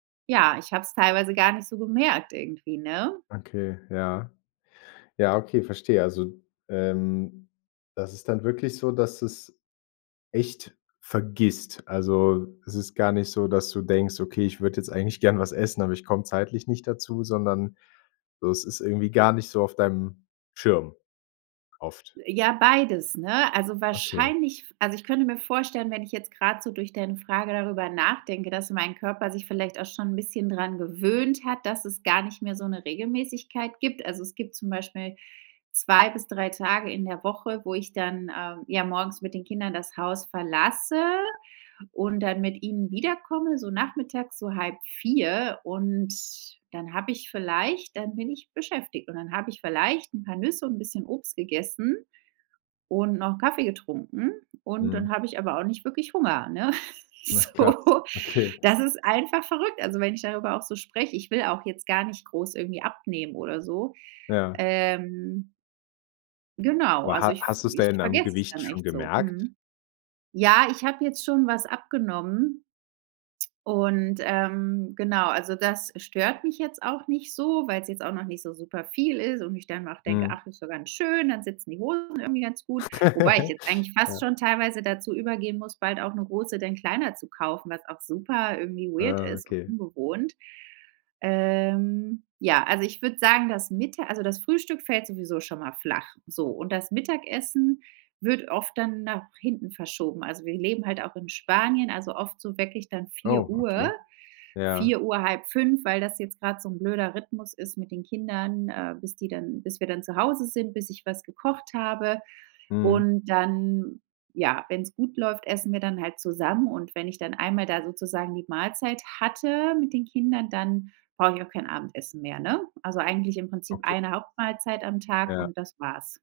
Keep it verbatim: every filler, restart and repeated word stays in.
Ja, ich habe es teilweise gar nicht so gemerkt irgendwie, ne? Okay, ja. Ja, okay, verstehe. Also, ähm, das ist dann wirklich so, dass du es echt vergisst, also, es ist gar nicht so, dass du denkst: „Okay, ich würde jetzt eigentlich gerne was essen, aber ich komme zeitlich nicht dazu", sondern so es ist irgendwie gar nicht so auf deinem Schirm oft. Äh, ja, beides, ne? Also Okay. wahrscheinlich f also, ich könnte mir vorstellen, wenn ich jetzt grad so durch deine Frage darüber nachdenke, dass mein Körper sich vielleicht auch schon 'n bisschen dran gewöhnt hat, dass es gar nicht mehr so 'ne Regelmäßigkeit gibt, also, es gibt zum Beispiel zwei bis drei Tage in der Woche, wo ich dann, ähm, ja, morgens mit den Kindern das Haus verlasse und dann mit ihnen wiederkomme. So, Nachmittags, so, halb vier, und dann habe ich vielleicht dann bin ich beschäftigt, und dann hab ich vielleicht 'n paar Nüsse und 'n bisschen Obst gegessen und noch n' Kaffee getrunken, und dann Mhm. habe ich aber auch nicht wirklich Hunger, ne? Ach, krass, So okay. Das ist einfach verrückt, also, wenn ich darüber auch so spreche. Ich will auch jetzt gar nicht groß irgendwie abnehmen oder so. Ja. Ähm genau, Aber also ha ich v hast du es ich denn am vergesse das Gewicht dann schon echt so gemerkt? mhm, ja, ich habe jetzt schon was abgenommen und, ähm, genau also, das stört mich jetzt auch nicht so, weil's jetzt auch noch nicht so super viel ist und ich dann auch denke: Mhm. „Ach, ist doch ganz schön, dann sitzen die Hosen irgendwie ganz gut", wobei ich jetzt eigentlich Ja. fast schon teilweise dazu übergehen muss, bald auch 'ne Hose denn kleiner zu kaufen, was auch super irgendwie weird Ah, ist und okay. ungewohnt. Ähm, ja, also, ich würde sagen, das Mitta also, das Frühstück fällt sowieso schon mal flach, so, und das Mittagessen wird oft dann nach hinten verschoben, also, wir leben halt auch in Spanien, also, oft so weckich dann vier Oh, Uhr, okay, ja. vier Uhr, halb fünf, weil das jetzt grad so 'n blöder Rhythmus ist mit den Kindern, äh, bis die dann bis wir dann zu Hause sind, bis ich was gekocht habe Mhm. und dann ja, wenn's gut läuft, essen wir dann halt zusammen und wenn ich dann einmal da, sozusagen, die Mahlzeit hatte mit den Kindern, dann brauche ich auch kein Abendessen mehr, ne? Also eigentlich im Prinzip Okay. eine Hauptmahlzeit am Tag Ja. und das war's.